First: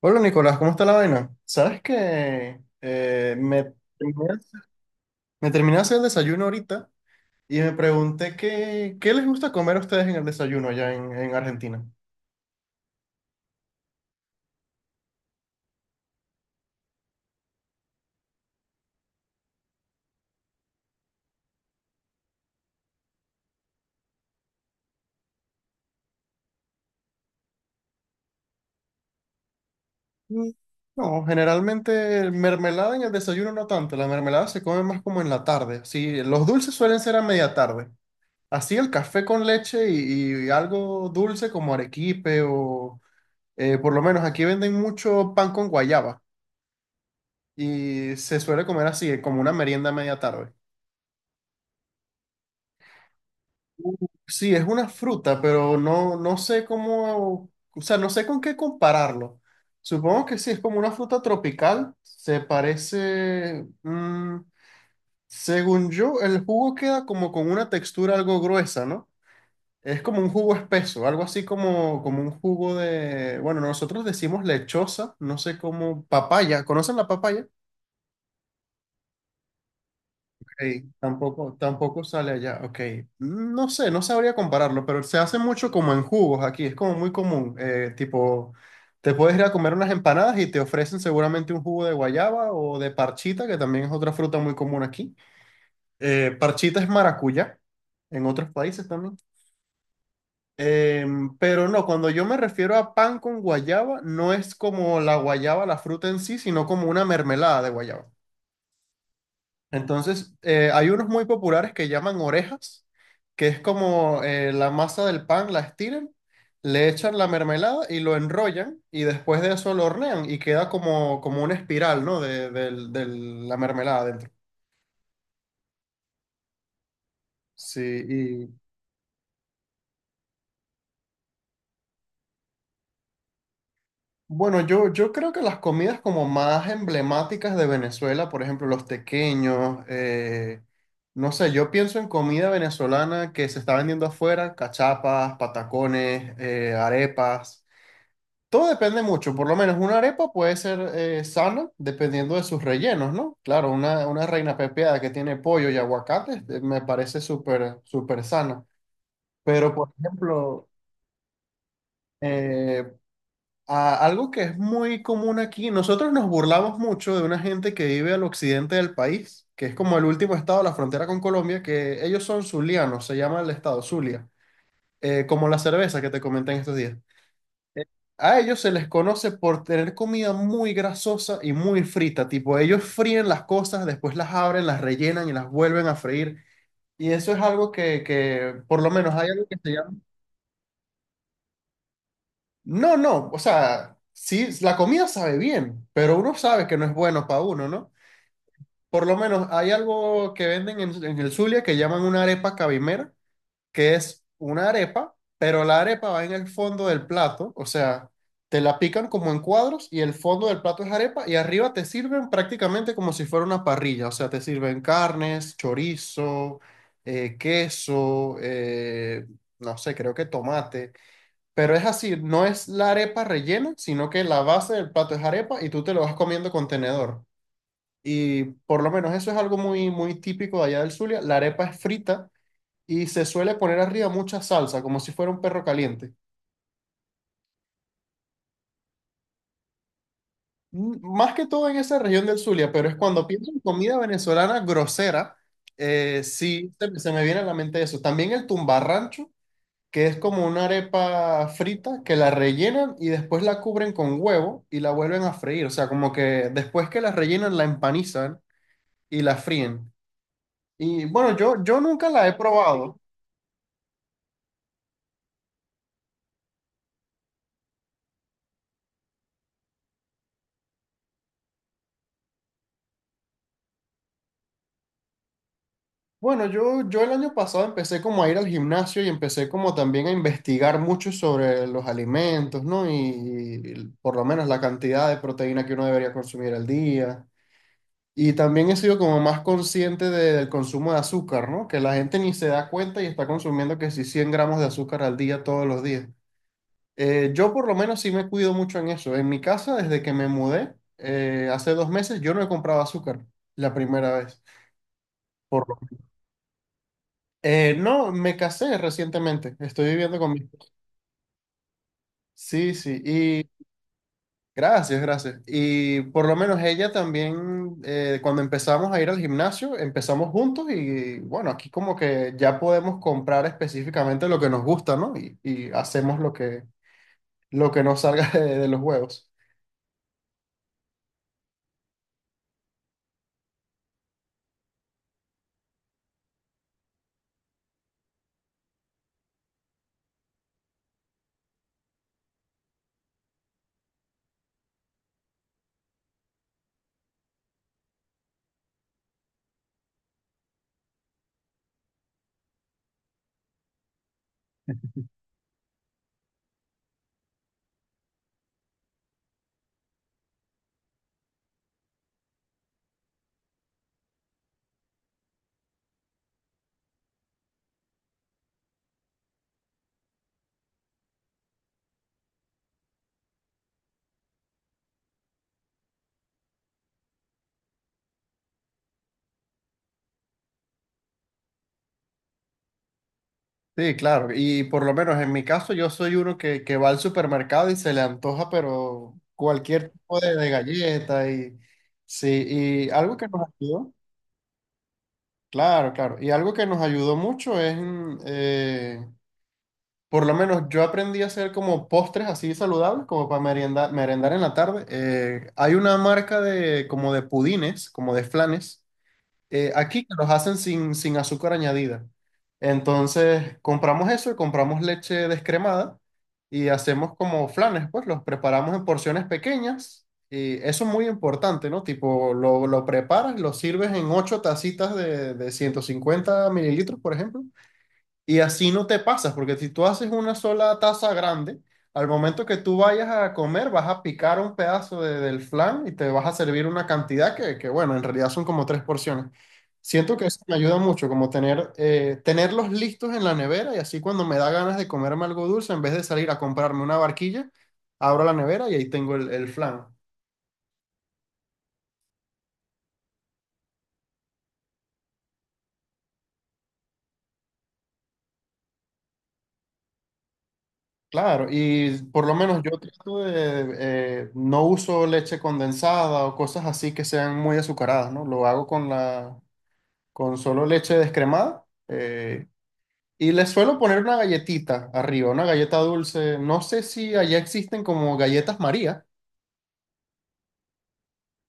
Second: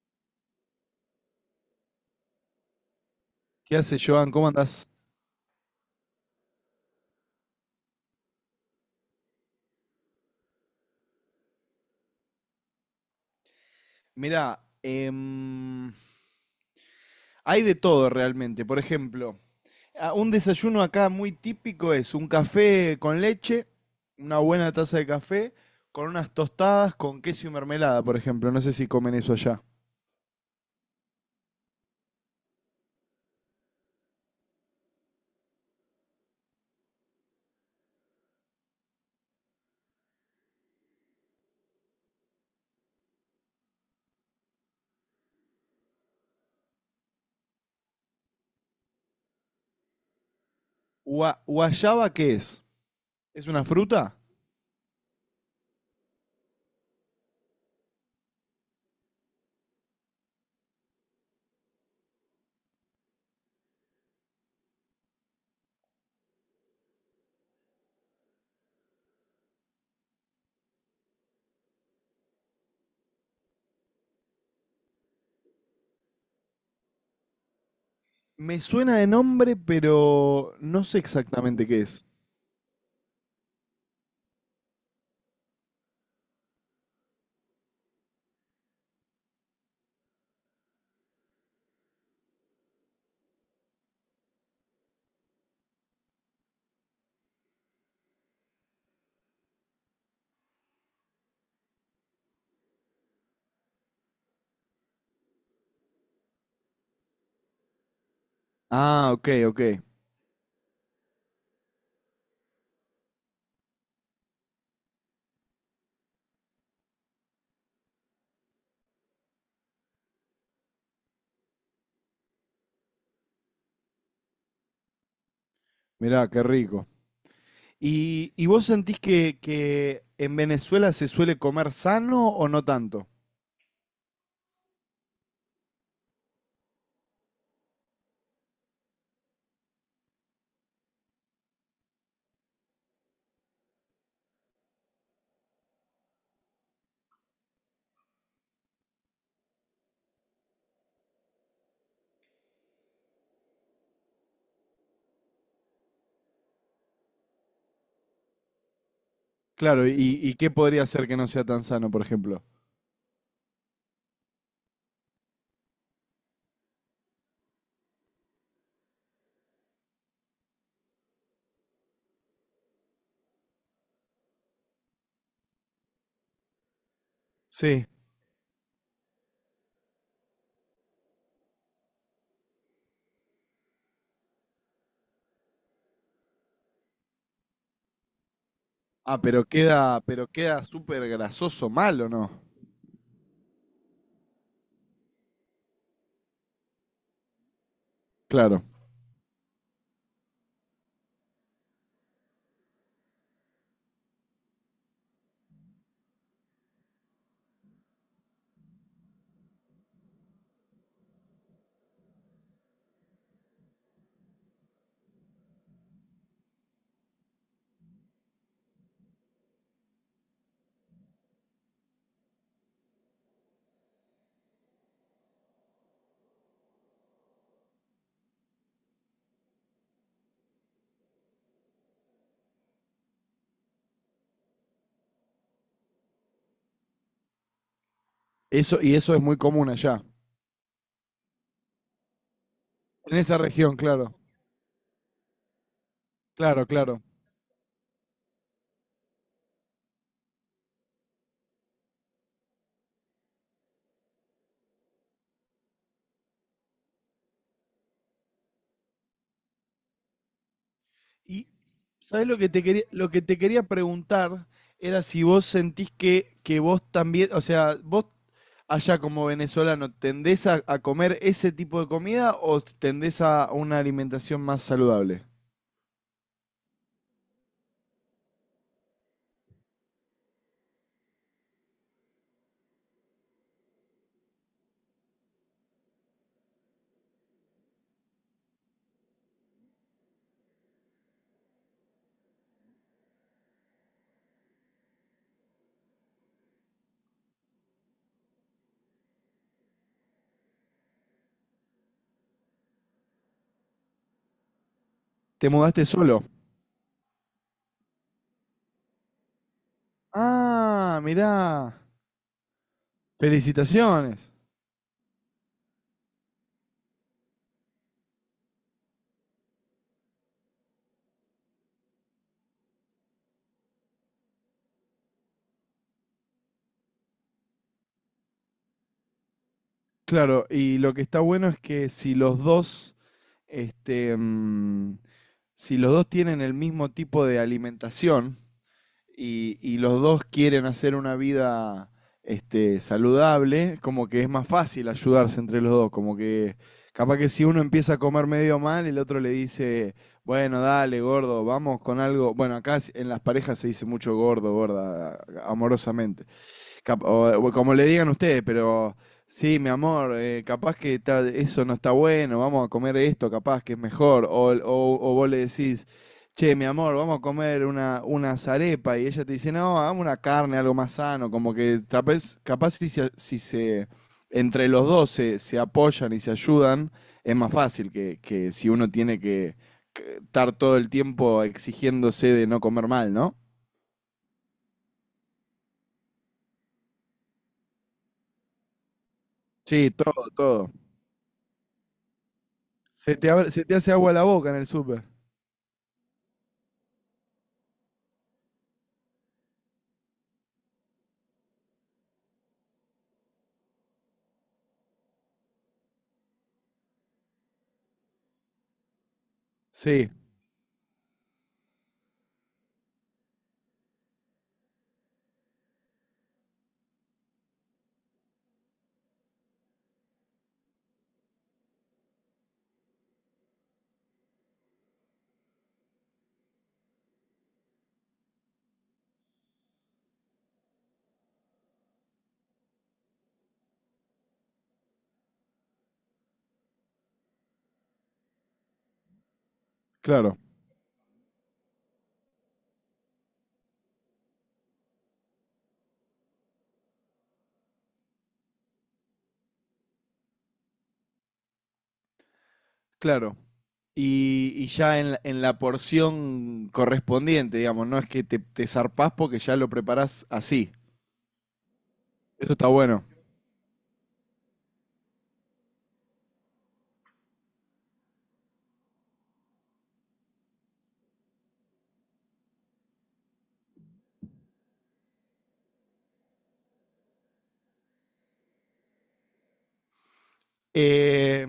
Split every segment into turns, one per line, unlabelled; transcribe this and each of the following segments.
Hola Nicolás, ¿cómo está la vaina? Sabes que
¿Qué hace,
terminé
Joan? ¿Cómo andás?
me terminé de hacer el desayuno ahorita y me pregunté qué les gusta comer a ustedes en el desayuno en Argentina.
Mirá, hay de todo realmente. Por ejemplo, un desayuno acá muy típico es un café con leche, una buena taza de café, con unas tostadas con queso y mermelada, por ejemplo. No sé si comen eso allá.
Mm, no, generalmente mermelada en el desayuno no tanto, la mermelada se come más como en la tarde. Sí, los dulces suelen ser a media tarde. Así el café con leche y algo dulce como arequipe o por lo menos aquí venden mucho pan con guayaba y se suele comer así, como una merienda a media tarde.
¿Guayaba qué es? ¿Es una fruta?
Sí, es una fruta, pero no sé cómo, o sea, no sé con qué compararlo. Supongo que sí, es como una fruta tropical. Se parece, mm, según yo, el jugo queda como con una textura algo gruesa, ¿no? Es como un jugo espeso, algo así como un jugo de, bueno, nosotros decimos lechosa, no sé cómo, papaya, ¿conocen la papaya?
Me suena de nombre, pero
Ey,
no sé exactamente qué
tampoco
es.
sale allá. Ok. No sé, no sabría compararlo, pero se hace mucho como en jugos aquí. Es como muy común. Tipo, te puedes ir a comer unas empanadas y te ofrecen seguramente un jugo de guayaba o de parchita, que también es otra fruta muy común aquí. Parchita es maracuyá en otros países también. Pero no, cuando yo me refiero a pan con guayaba, no es como la guayaba, la fruta en sí, sino como una mermelada de guayaba.
Ah, ok, ok.
Entonces, hay unos muy populares que llaman orejas, que es como la masa del pan, la estiran, le echan la mermelada y lo enrollan y después de eso lo hornean y queda como una espiral, ¿no? De la mermelada adentro.
Mirá, qué rico.
Sí,
¿Y,
y
vos sentís que, en Venezuela se suele comer sano o no tanto?
bueno, yo creo que las comidas como más emblemáticas de Venezuela, por ejemplo, los tequeños, no sé, yo pienso en comida venezolana que se está vendiendo afuera, cachapas, patacones, arepas. Todo depende mucho, por lo menos una arepa puede ser sana dependiendo de sus rellenos, ¿no? Claro, una reina pepiada que tiene pollo y aguacate me parece súper sana. Pero,
Claro,
por
y qué
ejemplo,
podría hacer que no sea tan sano, por ejemplo?
eh, algo que es muy común aquí, nosotros nos burlamos mucho de una gente que vive al occidente del país, que es como el último estado de la frontera con Colombia, que ellos son zulianos, se llama el estado Zulia, como la cerveza que te comenté en estos días. Eh,
Sí.
A ellos se les conoce por tener comida muy grasosa y muy frita, tipo ellos fríen las cosas, después las abren, las rellenan y las vuelven a freír. Y eso es algo que por lo menos
Ah,
hay algo que se llama...
pero queda súper grasoso mal, ¿o no?
No, no, o sea, sí, la comida sabe bien, pero uno sabe que no es bueno para uno, ¿no?
Claro.
Por lo menos hay algo que venden en el Zulia que llaman una arepa cabimera que es una arepa, pero la arepa va en el fondo del plato, o sea, te la pican como en cuadros y el fondo del plato es arepa y arriba te sirven prácticamente como si fuera una parrilla, o sea, te sirven carnes, chorizo, queso, no sé, creo que tomate, pero es así, no es la arepa rellena, sino que la base del plato es arepa y tú te lo vas comiendo con tenedor. Y por lo menos eso es algo muy típico de allá del Zulia. La arepa es frita y se suele poner arriba mucha salsa, como si fuera un perro caliente.
Eso, y eso es muy común allá.
Más que todo en esa región del Zulia, pero es
En
cuando
esa
pienso en
región,
comida
claro.
venezolana grosera,
Claro,
sí
claro.
se me viene a la mente eso. También el tumbarrancho, que es como una arepa frita que la rellenan y después la cubren con huevo y la vuelven a freír. O sea, como que después que la rellenan, la empanizan y la fríen. Y bueno,
Y,
yo nunca la
¿sabes
he
lo que te quería,
probado.
lo que te quería preguntar? Era si vos sentís que vos también, o sea, vos allá como venezolano, ¿tendés a comer ese tipo de comida o tendés a una alimentación más saludable?
Bueno, yo el año pasado empecé como a ir al gimnasio y empecé como también a investigar mucho sobre los alimentos, ¿no? Y por lo menos la cantidad de proteína que uno debería consumir al día. Y también he sido como más consciente del consumo de azúcar, ¿no? Que la gente ni se da cuenta y está consumiendo que si 100 gramos de azúcar al día todos los días. Yo por lo menos sí me cuido mucho en eso. En mi casa, desde que me mudé, hace 2 meses, yo no he comprado azúcar la primera vez.
¿Te mudaste solo?
No, me casé recientemente. Estoy viviendo con mi esposa.
Ah, mirá.
Sí, sí. Y
Felicitaciones.
gracias, gracias. Y por lo menos ella también, cuando empezamos a ir al gimnasio, empezamos juntos y bueno, aquí como que ya podemos comprar específicamente lo que nos gusta, ¿no? Y hacemos lo que nos salga de los huevos.
Claro, y lo que está bueno es que si los dos, este, mm, si los dos tienen el mismo tipo de alimentación, y los dos quieren hacer una vida este, saludable, como que es más fácil ayudarse entre los dos, como que capaz que si uno empieza a comer medio mal, el otro le dice, bueno, dale, gordo, vamos con algo. Bueno, acá en las parejas se dice mucho gordo, gorda, amorosamente. O como le digan ustedes, pero sí, mi amor, capaz que eso no está bueno, vamos a comer esto, capaz que es mejor. O, o vos le decís, che, mi amor, vamos a comer una arepa y ella te dice, no, hagamos una carne, algo más sano, como que capaz, capaz si, si se, entre los dos se, se apoyan y se ayudan, es más fácil que si uno tiene que estar todo el tiempo exigiéndose de no comer mal, ¿no?
Sí, claro. Y por lo menos en mi caso, yo soy uno que va al supermercado y se le antoja, pero cualquier
Sí, todo,
tipo de
todo.
galleta y sí. Y algo que nos
Se te hace
ayudó.
agua la boca en el súper.
Claro, claro. Y algo que nos ayudó mucho es por lo menos yo aprendí a hacer como postres así saludables, como para merendar en la tarde. Hay una marca de como de pudines, como de flanes aquí
Sí,
que los hacen sin azúcar añadida. Entonces, compramos eso y compramos leche descremada y hacemos como flanes, pues los preparamos en porciones pequeñas y eso es muy importante, ¿no? Tipo, lo preparas, lo sirves en 8 tacitas de 150 mililitros, por ejemplo, y así no te pasas, porque si tú haces una sola taza grande, al momento que tú vayas a comer, vas a picar un pedazo del flan y te vas a servir una cantidad bueno, en realidad son como tres porciones. Siento que
claro.
eso me ayuda mucho, como tener, tenerlos listos en la nevera y así cuando me da ganas de comerme algo dulce, en vez de salir a comprarme una barquilla, abro la nevera y ahí tengo el flan.
claro. Y ya en, en la porción correspondiente, digamos, no es que te zarpás porque ya lo preparás así.
Claro, y por lo
Eso
menos
está
yo
bueno.
trato de no uso leche condensada o cosas así que sean muy azucaradas, ¿no? Lo hago con con solo leche descremada, eh, y le suelo poner una galletita arriba, una galleta dulce. No sé si allá existen como galletas María.
Eh,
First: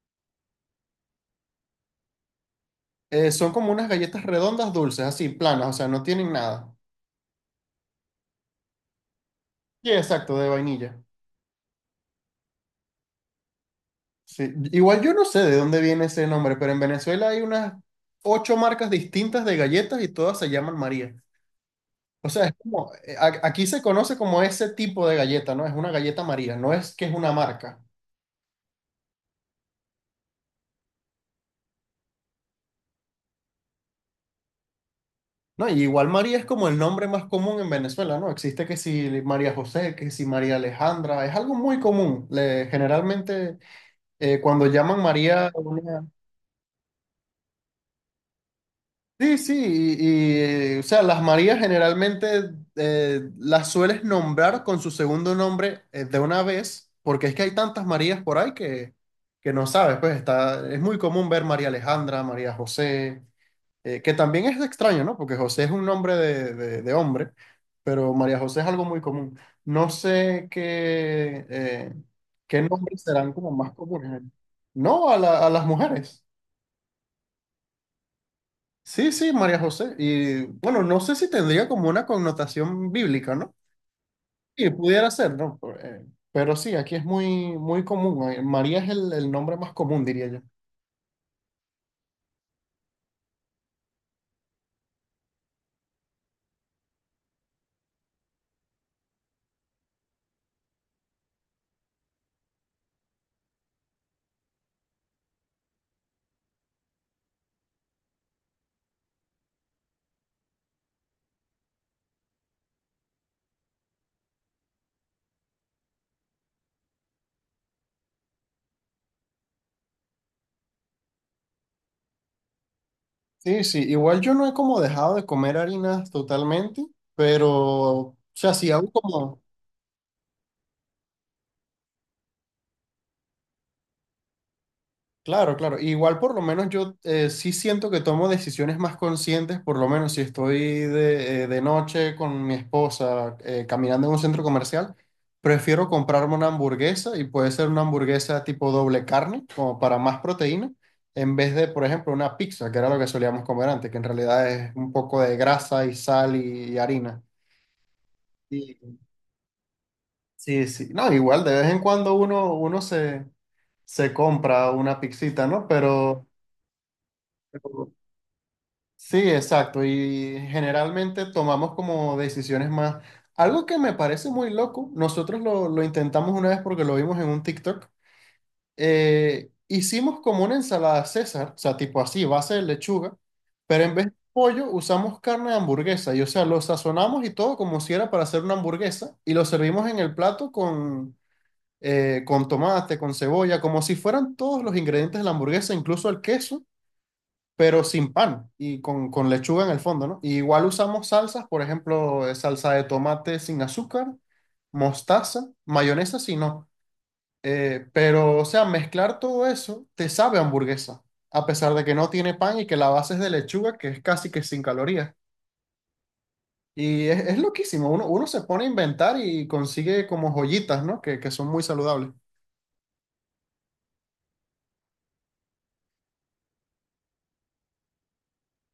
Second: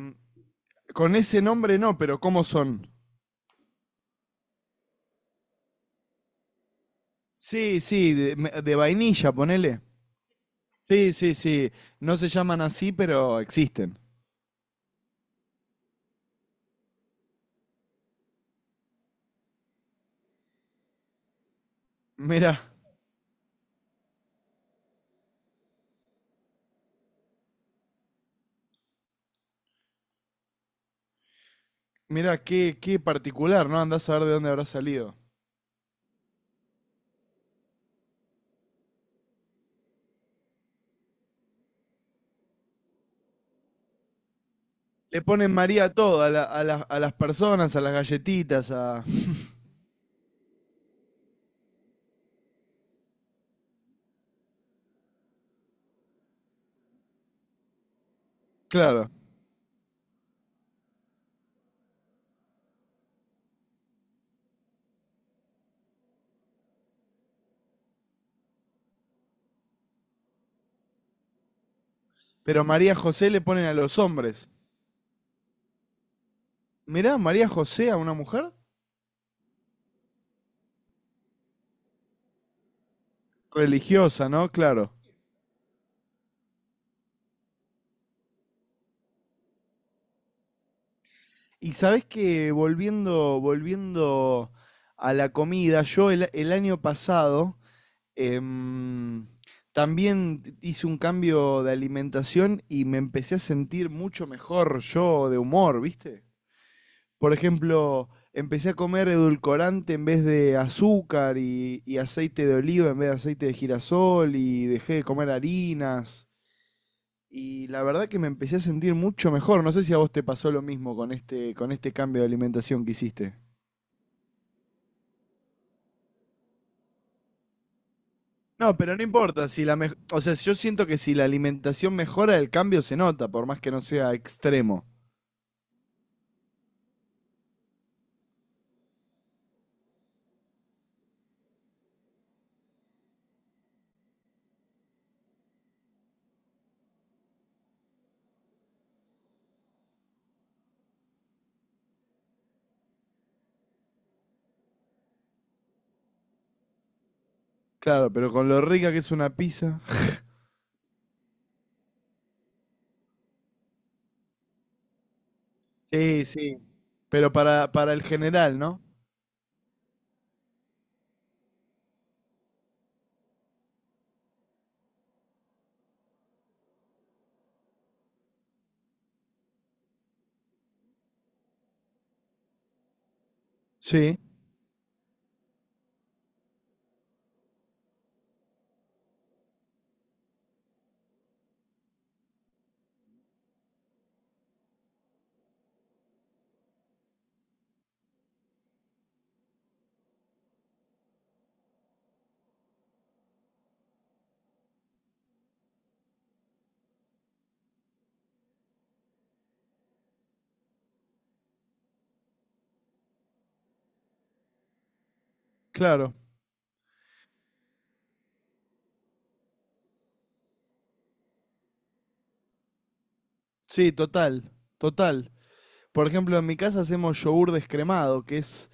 con ese nombre no, pero ¿cómo son?
Son como unas galletas redondas dulces, así, planas, o sea, no tienen nada.
Sí, sí, de, de vainilla, ponele.
Sí, exacto, de vainilla.
Sí, sí, sí. No se llaman así, pero existen.
Sí. Igual yo no sé de dónde viene ese nombre, pero en Venezuela hay unas 8 marcas distintas de galletas y todas se llaman María. O sea, es
Mira,
como, aquí se conoce como ese tipo de galleta, ¿no? Es una galleta María, no es que es una marca,
qué, qué particular, ¿no? Andás a ver de dónde habrá salido.
¿no? Y igual María es como el nombre más común en Venezuela, ¿no? Existe que si María José, que si María Alejandra, es algo muy común. Generalmente cuando llaman
Le
María a
ponen María a
una...
todo, a, a las personas, a las galletitas, a...
Sí, sí, o sea, las Marías generalmente las sueles nombrar con su segundo nombre de una vez, porque es que hay tantas Marías por ahí
Claro.
que no sabes, pues está, es muy común ver María Alejandra, María José, que también es extraño, ¿no? Porque José es un nombre de hombre, pero María José es algo muy común. No sé qué, qué
Pero María
nombres
José
serán
le
como
ponen
más
a los
comunes.
hombres.
No, a las mujeres.
Mirá, María José a una mujer
Sí, sí, María José. Y bueno, no sé si tendría como una connotación bíblica, ¿no?
religiosa, ¿no?
Y
Claro.
pudiera ser, ¿no? Por- pero sí, aquí es muy, muy común. María es el nombre más común, diría yo.
Y sabés que volviendo, volviendo a la comida, yo el año pasado em, también hice un cambio de alimentación y me empecé a sentir mucho mejor yo de humor, ¿viste? Por ejemplo, empecé a comer edulcorante en vez de azúcar y aceite de oliva en vez de aceite de girasol y dejé de comer harinas. Y la verdad que me empecé a sentir mucho mejor. No sé si a vos te pasó lo mismo con este cambio de alimentación que hiciste.
Sí, sí, igual yo no he como dejado de comer harinas totalmente, pero, o sea, sí
No,
hago
pero no
como...
importa, si la o sea, yo siento que si la alimentación mejora, el cambio se nota, por más que no sea extremo.
Claro, claro. Igual por lo menos yo sí siento que tomo decisiones más conscientes, por lo menos si estoy de noche con mi esposa caminando en un centro comercial, prefiero comprarme una hamburguesa y puede ser una hamburguesa tipo doble carne, como para más proteína, en vez de, por ejemplo, una pizza, que era lo que solíamos comer antes, que en realidad es un poco de grasa y sal y harina.
Claro, pero con lo
Sí,
rica que es una pizza.
sí. Sí. No, igual de vez en cuando uno se, se compra una pizzita, ¿no? Pero...
Sí, sí. Pero para el general, ¿no?
Sí, exacto. Y generalmente tomamos como decisiones más. Algo que me parece muy loco, nosotros lo intentamos una vez porque lo vimos en un TikTok. Hicimos como una ensalada César, o sea, tipo así, base de lechuga, pero en vez de
Sí,
pollo usamos carne de hamburguesa. Y o sea, lo sazonamos y todo como si era para hacer una hamburguesa y lo servimos en el plato con tomate, con cebolla, como si fueran todos los ingredientes de la hamburguesa, incluso el queso pero sin pan y con lechuga en el fondo, ¿no? Y igual usamos salsas, por ejemplo, salsa de tomate sin azúcar, mostaza, mayonesa si no. Pero, o sea, mezclar todo eso te sabe a hamburguesa, a pesar de que no tiene pan y que la base es de lechuga, que es casi que sin calorías.
claro.
Y es loquísimo, uno se pone a inventar y consigue como joyitas, ¿no? Que son muy saludables.
Sí, total, total. Por ejemplo, en mi casa hacemos yogur descremado, que es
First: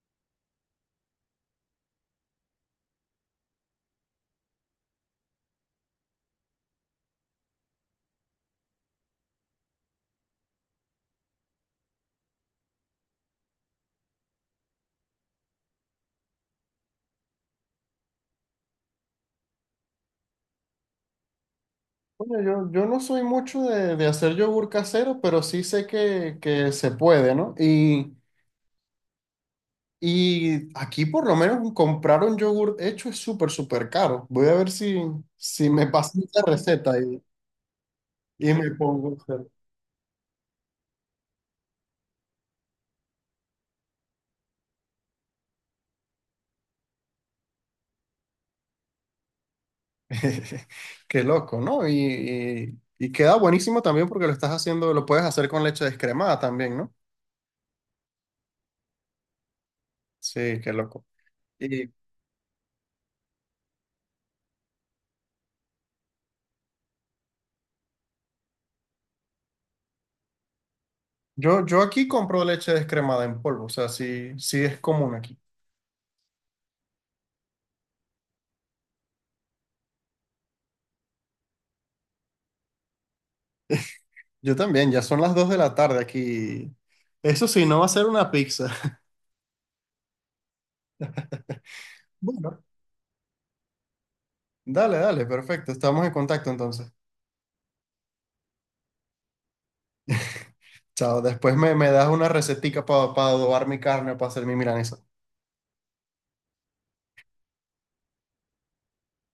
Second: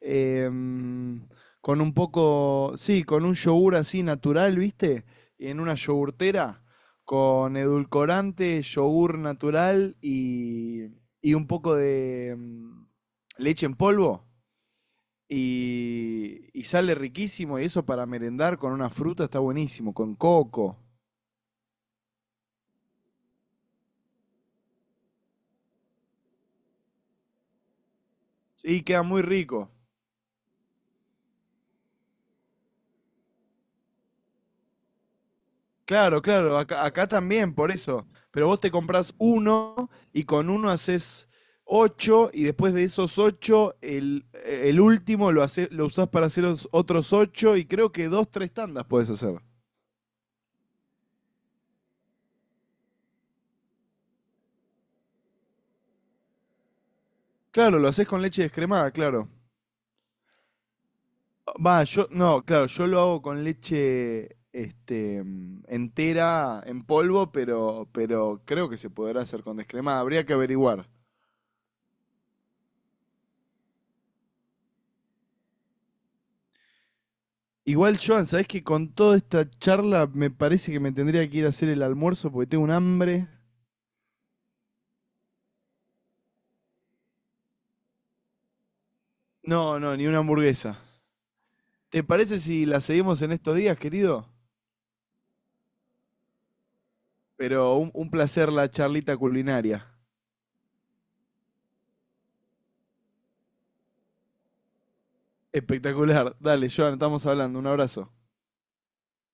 em, con un poco, sí, con un yogur así natural, ¿viste? En una yogurtera, con edulcorante, yogur natural y un poco de leche en polvo. Y sale riquísimo y eso para merendar con una fruta está buenísimo, con coco.
Bueno, yo no soy mucho de hacer yogur casero, pero sí sé que se puede, ¿no? Y
Sí, queda muy rico.
y aquí por lo menos comprar un yogur hecho es súper caro. Voy a ver si, si me
Claro,
pasan esa
claro, acá,
receta
acá también, por eso. Pero
y
vos
me
te
pongo
comprás
a hacer.
uno y con uno haces ocho y después de esos ocho, el último lo usás para hacer otros ocho y creo que dos, tres tandas puedes hacer.
Qué loco, ¿no? Y queda buenísimo también porque lo estás haciendo, lo puedes hacer con leche descremada también, ¿no?
Claro, lo haces con leche descremada, claro.
Sí, qué loco.
Va,
Y
yo, no, claro, yo lo hago con leche entera en polvo, pero creo que se podrá hacer con descremada. Habría que averiguar.
yo aquí compro leche descremada en polvo, o sea, sí, sí es común aquí.
Igual, Joan, ¿sabés que con toda esta charla me parece que me tendría que ir a hacer el almuerzo porque tengo un hambre?
Yo también, ya son las 2 de la tarde aquí. Eso sí, no va a ser una pizza.
No, no, ni una hamburguesa. ¿Te parece
Bueno,
si la seguimos en estos días, querido?
dale, dale, perfecto, estamos en contacto entonces.
Pero un placer la charlita culinaria.
Chao, después me das una recetica para adobar mi carne o para hacer mi milanesa.
Espectacular. Dale, Joan, estamos hablando. Un abrazo.